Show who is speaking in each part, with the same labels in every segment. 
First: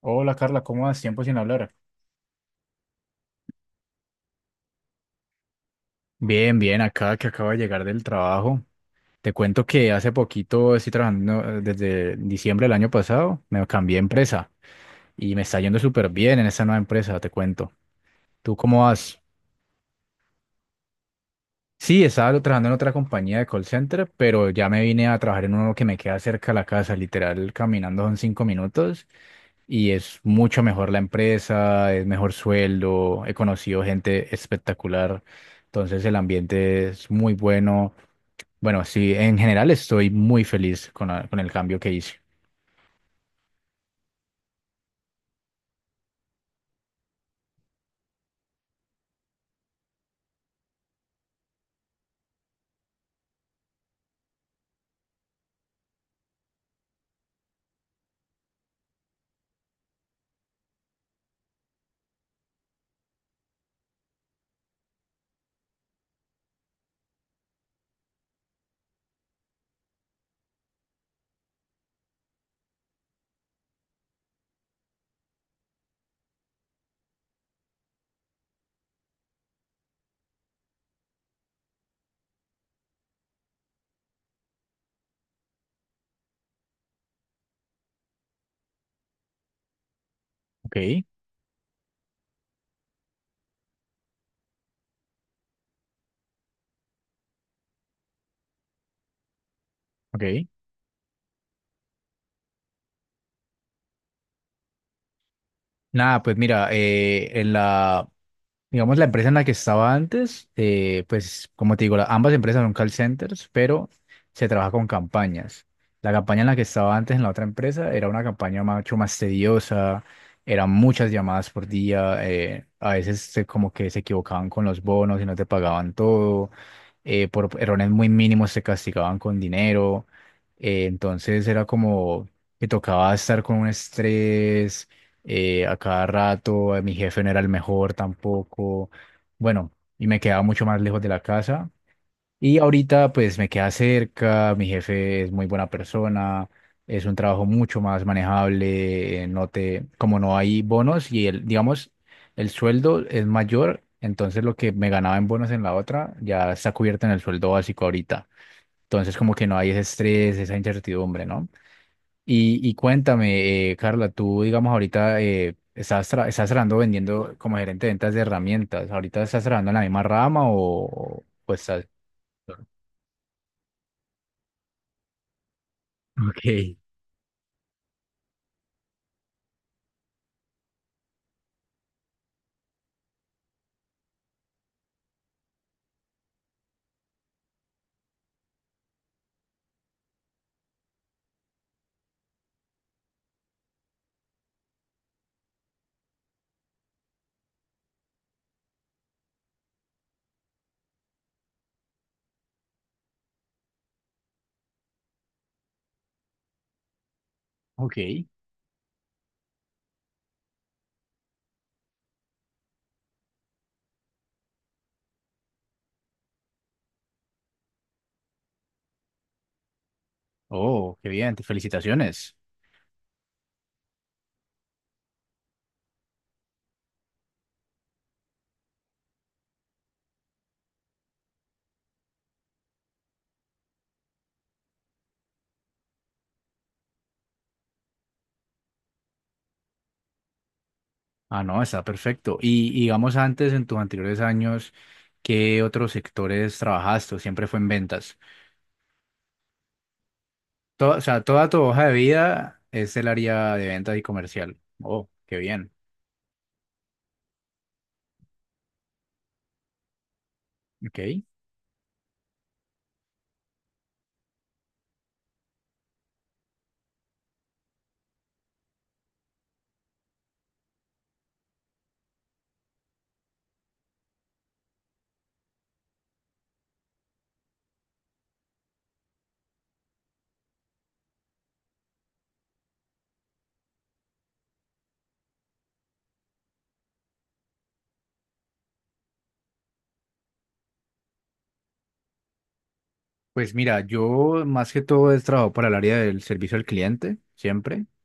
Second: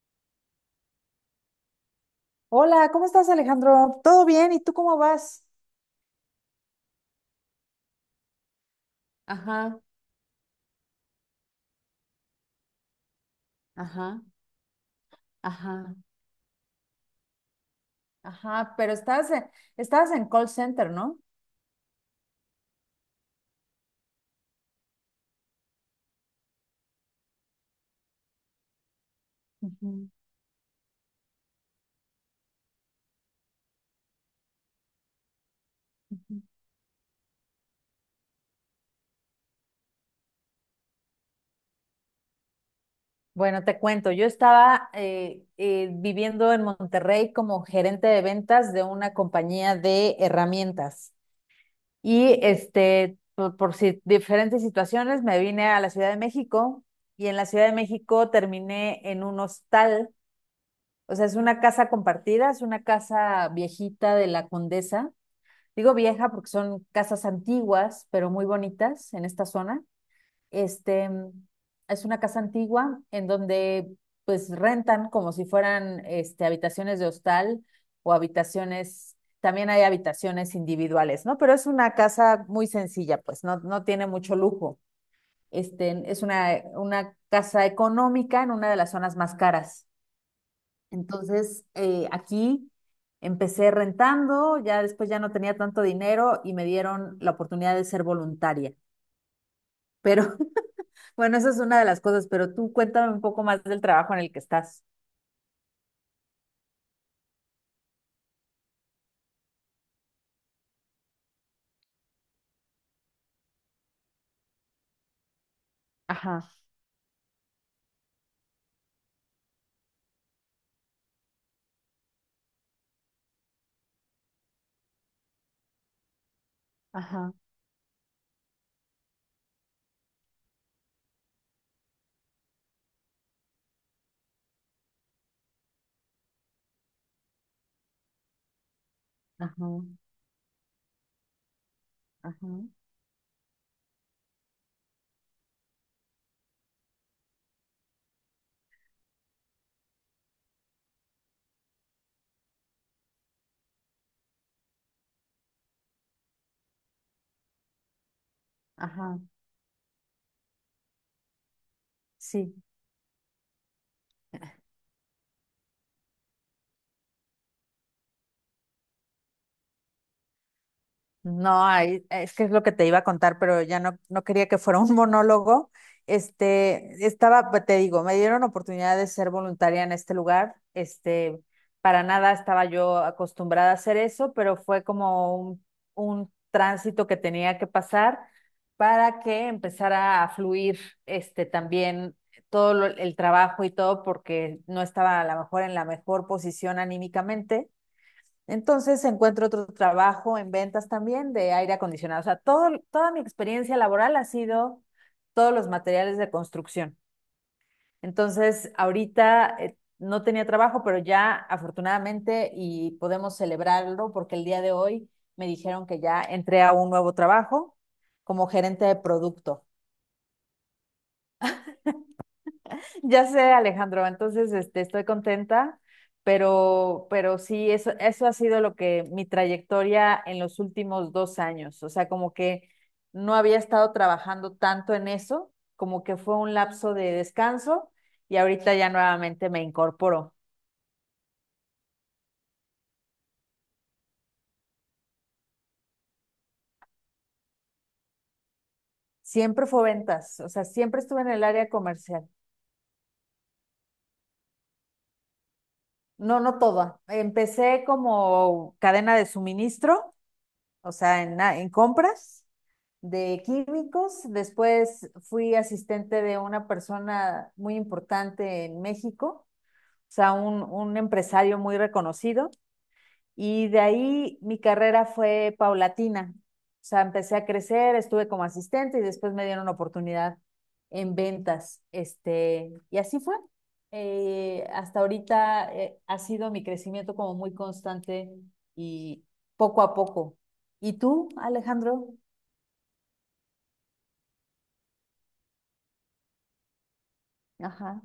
Speaker 1: Hola, Carla, ¿cómo vas? Tiempo sin hablar.
Speaker 2: Hola, ¿cómo estás, Alejandro? ¿Todo bien? ¿Y tú cómo vas?
Speaker 1: Bien, bien, acá que acabo de llegar del trabajo. Te cuento
Speaker 2: Ajá,
Speaker 1: que hace poquito estoy trabajando desde diciembre del año pasado, me cambié de
Speaker 2: ajá,
Speaker 1: empresa y me está yendo
Speaker 2: ajá,
Speaker 1: súper bien en esa nueva empresa, te cuento. ¿Tú
Speaker 2: ajá,
Speaker 1: cómo
Speaker 2: pero
Speaker 1: vas?
Speaker 2: estabas en call center, ¿no?
Speaker 1: Sí, estaba trabajando en otra compañía de call center, pero ya me vine a trabajar en uno que me queda cerca de la casa, literal, caminando son 5 minutos y
Speaker 2: Ujú,
Speaker 1: es mucho mejor la empresa, es mejor sueldo, he conocido gente espectacular, entonces el
Speaker 2: ujú.
Speaker 1: ambiente es muy bueno. Bueno, sí, en general estoy muy feliz con el cambio que hice.
Speaker 2: Bueno, te cuento, yo estaba viviendo en Monterrey como gerente de ventas de una compañía de herramientas. Y este, por diferentes situaciones, me vine a la Ciudad de México y en la Ciudad de México terminé en un hostal. O sea, es una casa compartida, es una casa viejita de la condesa. Digo vieja porque son casas antiguas, pero muy bonitas en esta zona. Este, es una casa antigua en donde pues rentan como si fueran este, habitaciones de hostal o habitaciones, también hay habitaciones individuales, ¿no? Pero es una casa muy sencilla, pues no, no tiene mucho lujo. Este, es una casa económica en una de las zonas más caras
Speaker 1: Ok,
Speaker 2: entonces, aquí empecé rentando, ya después ya no tenía tanto dinero y me dieron la oportunidad de ser voluntaria. Pero
Speaker 1: ok.
Speaker 2: bueno, esa es una de las cosas, pero tú cuéntame un poco más del trabajo en el que estás.
Speaker 1: Nada, pues mira, en la Digamos, la empresa en la que estaba antes, pues como te digo, ambas empresas son call centers, pero se trabaja con campañas. La campaña
Speaker 2: Ajá,
Speaker 1: en la que estaba antes en la otra empresa era una mucho más tediosa, eran muchas llamadas por día, a veces como que se equivocaban con los bonos y no te pagaban todo,
Speaker 2: ajá,
Speaker 1: por errores muy mínimos te castigaban con dinero, entonces era como que tocaba estar con un estrés a cada rato, mi jefe no era el mejor tampoco,
Speaker 2: ajá,
Speaker 1: bueno, y me quedaba mucho más lejos de la casa.
Speaker 2: ajá,
Speaker 1: Y ahorita pues me queda cerca, mi jefe es muy buena persona, es un trabajo mucho más manejable, no te, como no hay bonos y el, digamos, el sueldo es mayor, entonces lo que me ganaba en bonos en la otra ya está cubierto en el sueldo básico ahorita. Entonces
Speaker 2: ajá.
Speaker 1: como que no hay ese estrés, esa incertidumbre, ¿no?
Speaker 2: Sí.
Speaker 1: Y cuéntame, Carla, tú, digamos, ahorita estás trabajando vendiendo como gerente de ventas de herramientas. ¿Ahorita estás trabajando en la misma rama o
Speaker 2: No,
Speaker 1: pues estás...
Speaker 2: ay, es que es lo que te iba a contar, pero ya no, no quería que fuera un monólogo.
Speaker 1: Okay,
Speaker 2: Este, estaba, pues, te digo, me dieron oportunidad de ser voluntaria en este lugar. Este, para nada estaba yo acostumbrada a hacer eso, pero fue como un tránsito que tenía que pasar para que empezara a fluir, este, también el trabajo y todo, porque no estaba a lo mejor en la mejor posición anímicamente. Entonces encuentro otro trabajo en ventas también de aire acondicionado. O sea, toda mi experiencia laboral ha sido todos los materiales de construcción.
Speaker 1: okay.
Speaker 2: Entonces, ahorita no tenía trabajo, pero ya afortunadamente y podemos celebrarlo porque el día de hoy me dijeron que ya entré a un nuevo trabajo como gerente de producto.
Speaker 1: Oh, qué bien, felicitaciones.
Speaker 2: Ya sé, Alejandro, entonces este, estoy contenta, pero sí, eso ha sido lo que mi trayectoria en los últimos dos años, o sea, como que no había estado trabajando tanto en eso, como que fue un lapso de descanso y ahorita ya nuevamente me incorporo.
Speaker 1: Ah, no, está perfecto. Y digamos, antes, en tus anteriores años, ¿qué otros sectores trabajaste? ¿O siempre fue en ventas?
Speaker 2: Siempre fue ventas, o sea,
Speaker 1: O
Speaker 2: siempre estuve
Speaker 1: sea,
Speaker 2: en el
Speaker 1: toda tu
Speaker 2: área
Speaker 1: hoja de
Speaker 2: comercial.
Speaker 1: vida es el área de ventas y comercial. Oh, qué bien.
Speaker 2: No, no toda. Empecé como cadena de suministro, o sea,
Speaker 1: Ok.
Speaker 2: en compras de químicos, después fui asistente de una persona muy importante en México, o sea, un empresario muy reconocido, y de ahí mi carrera fue paulatina, o sea, empecé a crecer, estuve como asistente y después me dieron una oportunidad en ventas, este, y así fue. Hasta ahorita ha sido mi crecimiento como muy constante y poco a poco. ¿Y tú, Alejandro?
Speaker 1: Pues mira, yo más que todo he trabajado para el área del servicio al cliente, siempre.
Speaker 2: Ajá,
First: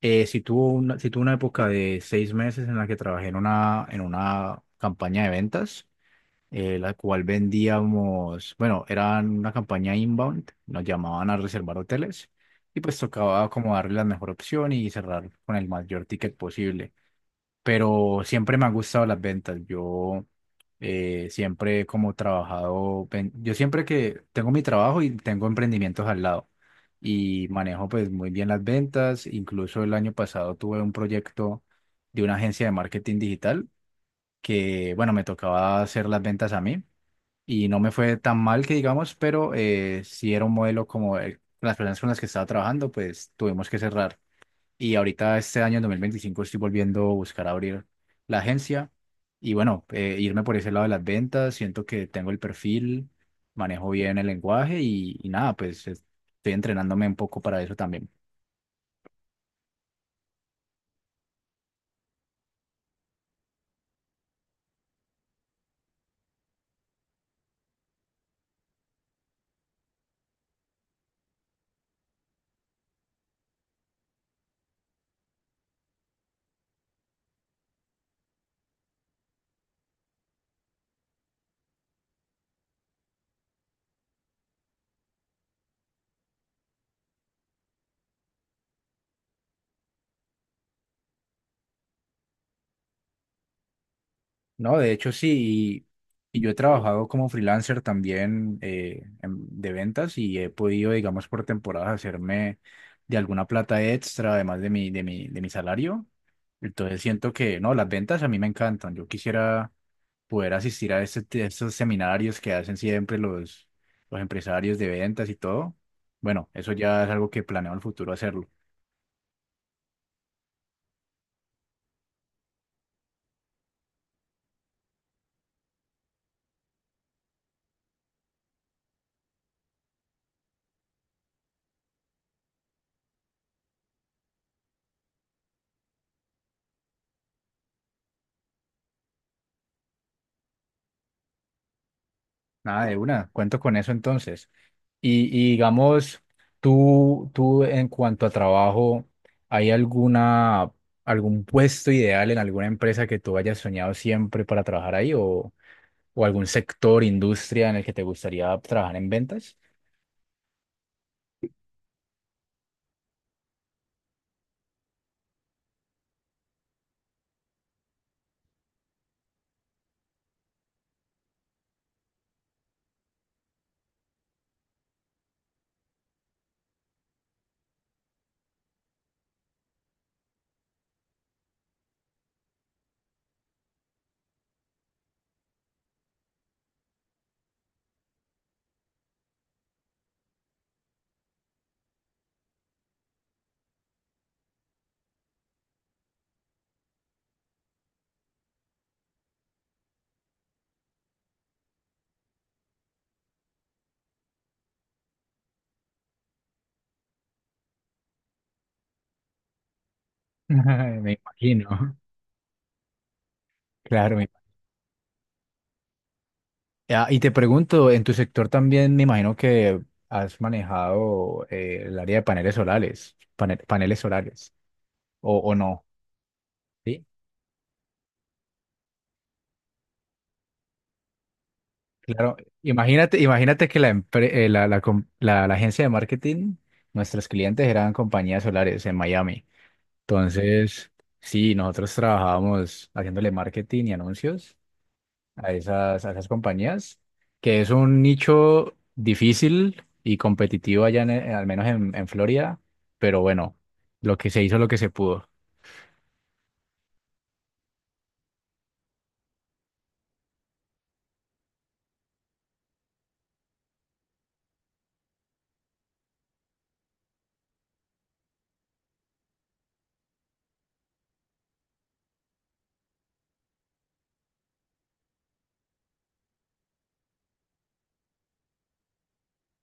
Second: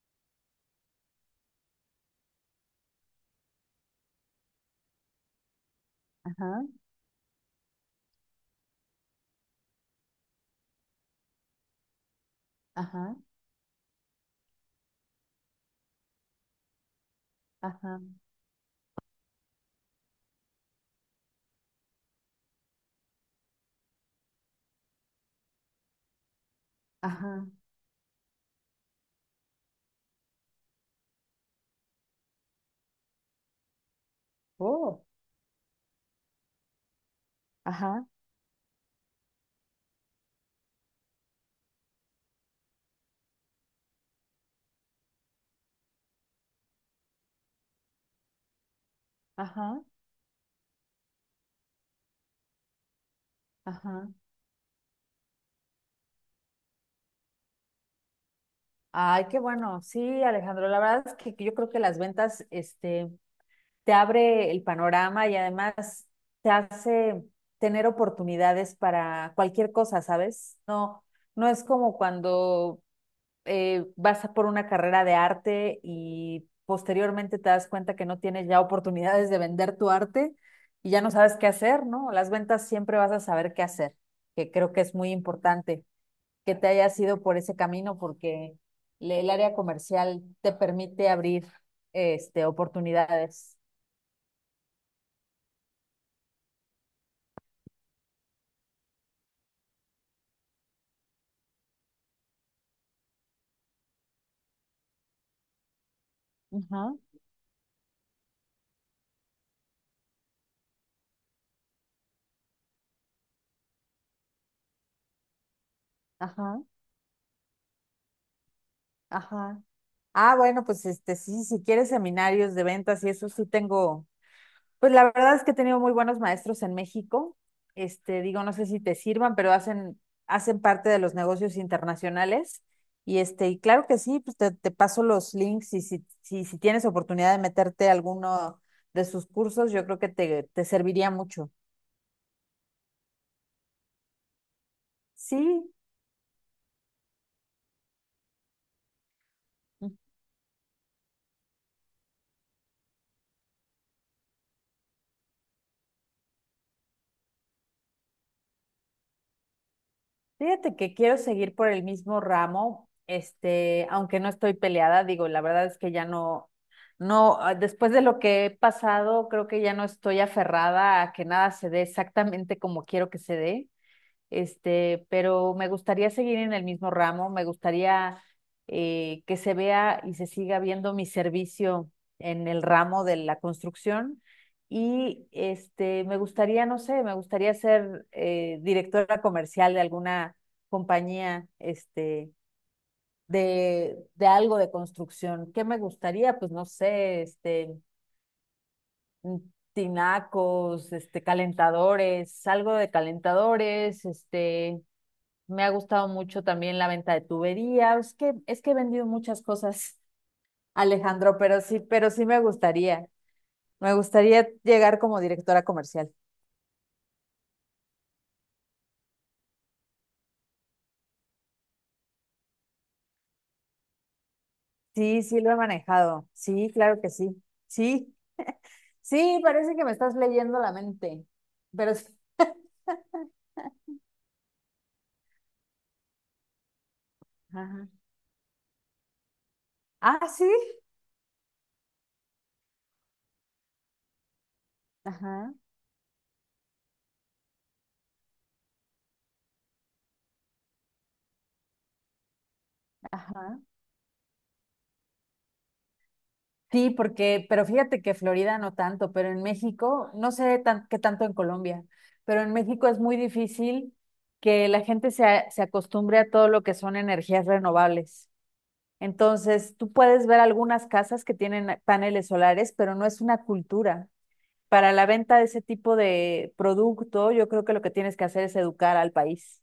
Speaker 1: Sí tuve una época de 6 meses en la que trabajé en una campaña de ventas,
Speaker 2: ajá.
Speaker 1: la cual vendíamos, bueno, era una campaña inbound, nos llamaban a reservar hoteles y pues
Speaker 2: Ajá,
Speaker 1: tocaba como darle la mejor opción y cerrar con el mayor ticket posible,
Speaker 2: ajá,
Speaker 1: pero siempre me han gustado las ventas. Yo siempre he como trabajado, yo siempre que tengo mi trabajo y tengo emprendimientos al lado
Speaker 2: ajá.
Speaker 1: y manejo pues muy bien las ventas. Incluso el año pasado tuve un proyecto de una agencia de marketing digital que,
Speaker 2: Oh,
Speaker 1: bueno, me tocaba hacer las ventas a mí y no me
Speaker 2: ajá,
Speaker 1: fue tan mal que digamos, pero sí era un modelo las personas con las que estaba trabajando, pues tuvimos que cerrar. Y ahorita este año, en 2025 estoy volviendo a buscar abrir la agencia y
Speaker 2: ajá,
Speaker 1: bueno, irme por ese lado de las ventas. Siento que tengo el perfil, manejo
Speaker 2: ajá.
Speaker 1: bien el lenguaje y nada, estoy entrenándome un poco para eso también.
Speaker 2: Ay, qué bueno. Sí, Alejandro, la verdad es que yo creo que las ventas, este, te abre el panorama y además te hace tener oportunidades para cualquier cosa, ¿sabes? No, no es como cuando vas por una carrera de arte y posteriormente te das cuenta que no tienes ya oportunidades de vender tu arte y ya no sabes qué hacer, ¿no? Las ventas siempre vas a saber qué hacer, que creo que es muy importante que te hayas ido por ese camino porque el área comercial te permite abrir este, oportunidades.
Speaker 1: No, de hecho sí, y yo he trabajado como freelancer también de ventas y he podido, digamos, por temporadas hacerme de alguna plata extra, además de mi salario.
Speaker 2: Ajá,
Speaker 1: Entonces siento que, no, las ventas a mí me encantan. Yo quisiera poder asistir a a estos seminarios que hacen siempre los empresarios de ventas y todo. Bueno,
Speaker 2: ajá,
Speaker 1: eso ya es algo que planeo en el futuro hacerlo.
Speaker 2: ajá. Ah, bueno, pues este sí, si quieres seminarios de ventas y eso sí tengo. Pues la verdad es que he tenido muy buenos maestros en México. Este, digo, no sé si te sirvan, hacen parte de los negocios internacionales. Y este, y claro que sí, pues te paso los links y si tienes oportunidad de meterte a alguno de sus cursos, yo creo que te serviría mucho.
Speaker 1: Nada de una, cuento con eso entonces. Y
Speaker 2: Sí.
Speaker 1: digamos, tú en cuanto a trabajo, ¿hay alguna, algún puesto ideal en alguna empresa que tú hayas soñado siempre para trabajar ahí o algún sector, industria en el que te gustaría trabajar en ventas?
Speaker 2: Fíjate que quiero seguir por el mismo ramo, este, aunque no estoy peleada, digo, la verdad es que ya no, no, ah, después de lo que he pasado, creo que ya no estoy aferrada a que nada se dé exactamente como quiero que se dé este, pero me gustaría seguir en el mismo ramo, me gustaría que se vea y se siga viendo mi servicio en el ramo de la construcción y este, me gustaría, no sé, me gustaría ser directora comercial de alguna compañía, este, de algo de construcción. ¿Qué me gustaría? Pues no sé, este, tinacos, este, calentadores, algo de calentadores, este, me ha gustado mucho también la venta de tubería. Es que he vendido muchas cosas,
Speaker 1: Me
Speaker 2: Alejandro,
Speaker 1: imagino,
Speaker 2: pero sí me gustaría. Me
Speaker 1: claro, me
Speaker 2: gustaría llegar como directora comercial.
Speaker 1: Ah, y te pregunto, en tu sector también me imagino que has manejado el área de paneles solares, paneles solares,
Speaker 2: Sí, sí lo
Speaker 1: o
Speaker 2: he
Speaker 1: no.
Speaker 2: manejado. Sí, claro
Speaker 1: Sí,
Speaker 2: que sí. Sí, sí, parece que me estás leyendo la mente. Pero sí.
Speaker 1: claro, imagínate, imagínate que la, empre- la, la com- la- la agencia de marketing, nuestros clientes
Speaker 2: Ajá.
Speaker 1: eran compañías solares en Miami.
Speaker 2: Ah, sí.
Speaker 1: Entonces, sí, nosotros trabajábamos haciéndole marketing y anuncios
Speaker 2: Ajá,
Speaker 1: a esas compañías, que es un nicho difícil y competitivo allá, al menos en Florida, pero bueno,
Speaker 2: ajá.
Speaker 1: lo que se hizo, lo que se pudo.
Speaker 2: Sí, porque, pero fíjate que Florida no tanto, pero en México, no sé tan- qué tanto en Colombia, pero en México es muy difícil que la gente se acostumbre a todo lo que son energías renovables. Entonces, tú puedes ver algunas casas que tienen paneles solares, pero no es una cultura. Para la venta de ese tipo de producto, yo creo que lo que tienes que hacer es educar al país.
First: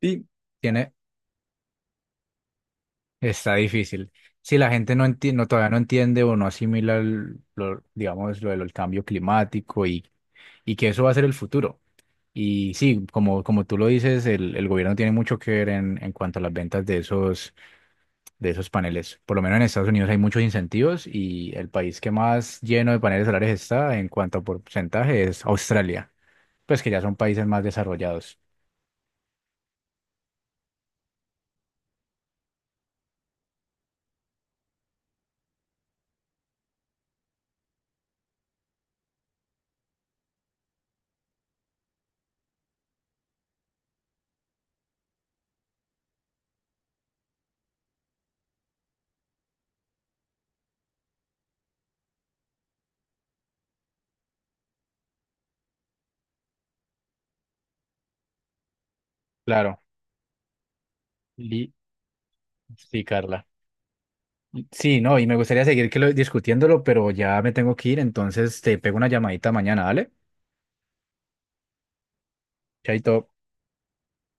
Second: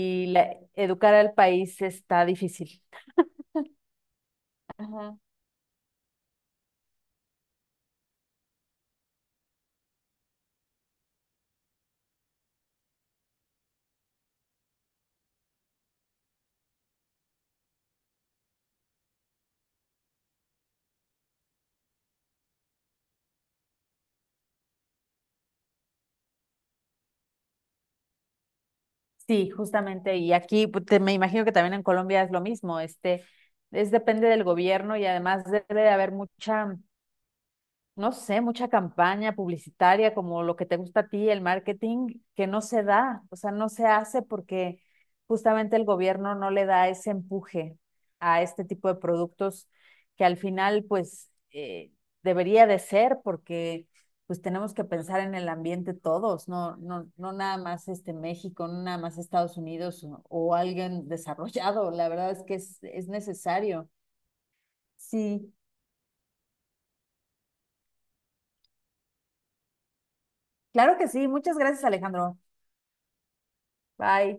Speaker 1: y Tiene,
Speaker 2: educar al país está difícil.
Speaker 1: está difícil. Si la gente no todavía no entiende o no asimila lo, digamos, lo del cambio climático y que eso va a ser el futuro. Y sí, como, como tú lo dices, el gobierno tiene mucho que ver en cuanto a las ventas de esos paneles. Por lo menos en Estados Unidos hay muchos incentivos y el país que más lleno de paneles solares está en cuanto a porcentaje es Australia, pues que ya son países más desarrollados.
Speaker 2: Sí, justamente. Y aquí me imagino que también en Colombia es lo mismo. Este, es depende del gobierno y además debe de haber mucha, no sé, mucha campaña publicitaria como lo que te gusta a ti, el marketing, que no se da, o sea, no se hace porque justamente el gobierno no le da ese empuje a este tipo de productos que al final, pues, debería de ser porque pues tenemos que pensar en el ambiente todos, no nada más este México, no nada más Estados
Speaker 1: Claro,
Speaker 2: Unidos o alguien
Speaker 1: Li-
Speaker 2: desarrollado, la verdad es que
Speaker 1: sí,
Speaker 2: es
Speaker 1: Carla.
Speaker 2: necesario.
Speaker 1: Sí, no, y me
Speaker 2: Sí,
Speaker 1: gustaría seguir que discutiéndolo, pero ya me tengo que ir, entonces te pego una llamadita mañana, ¿vale?
Speaker 2: claro que sí, muchas gracias Alejandro.
Speaker 1: Chaito.
Speaker 2: Bye.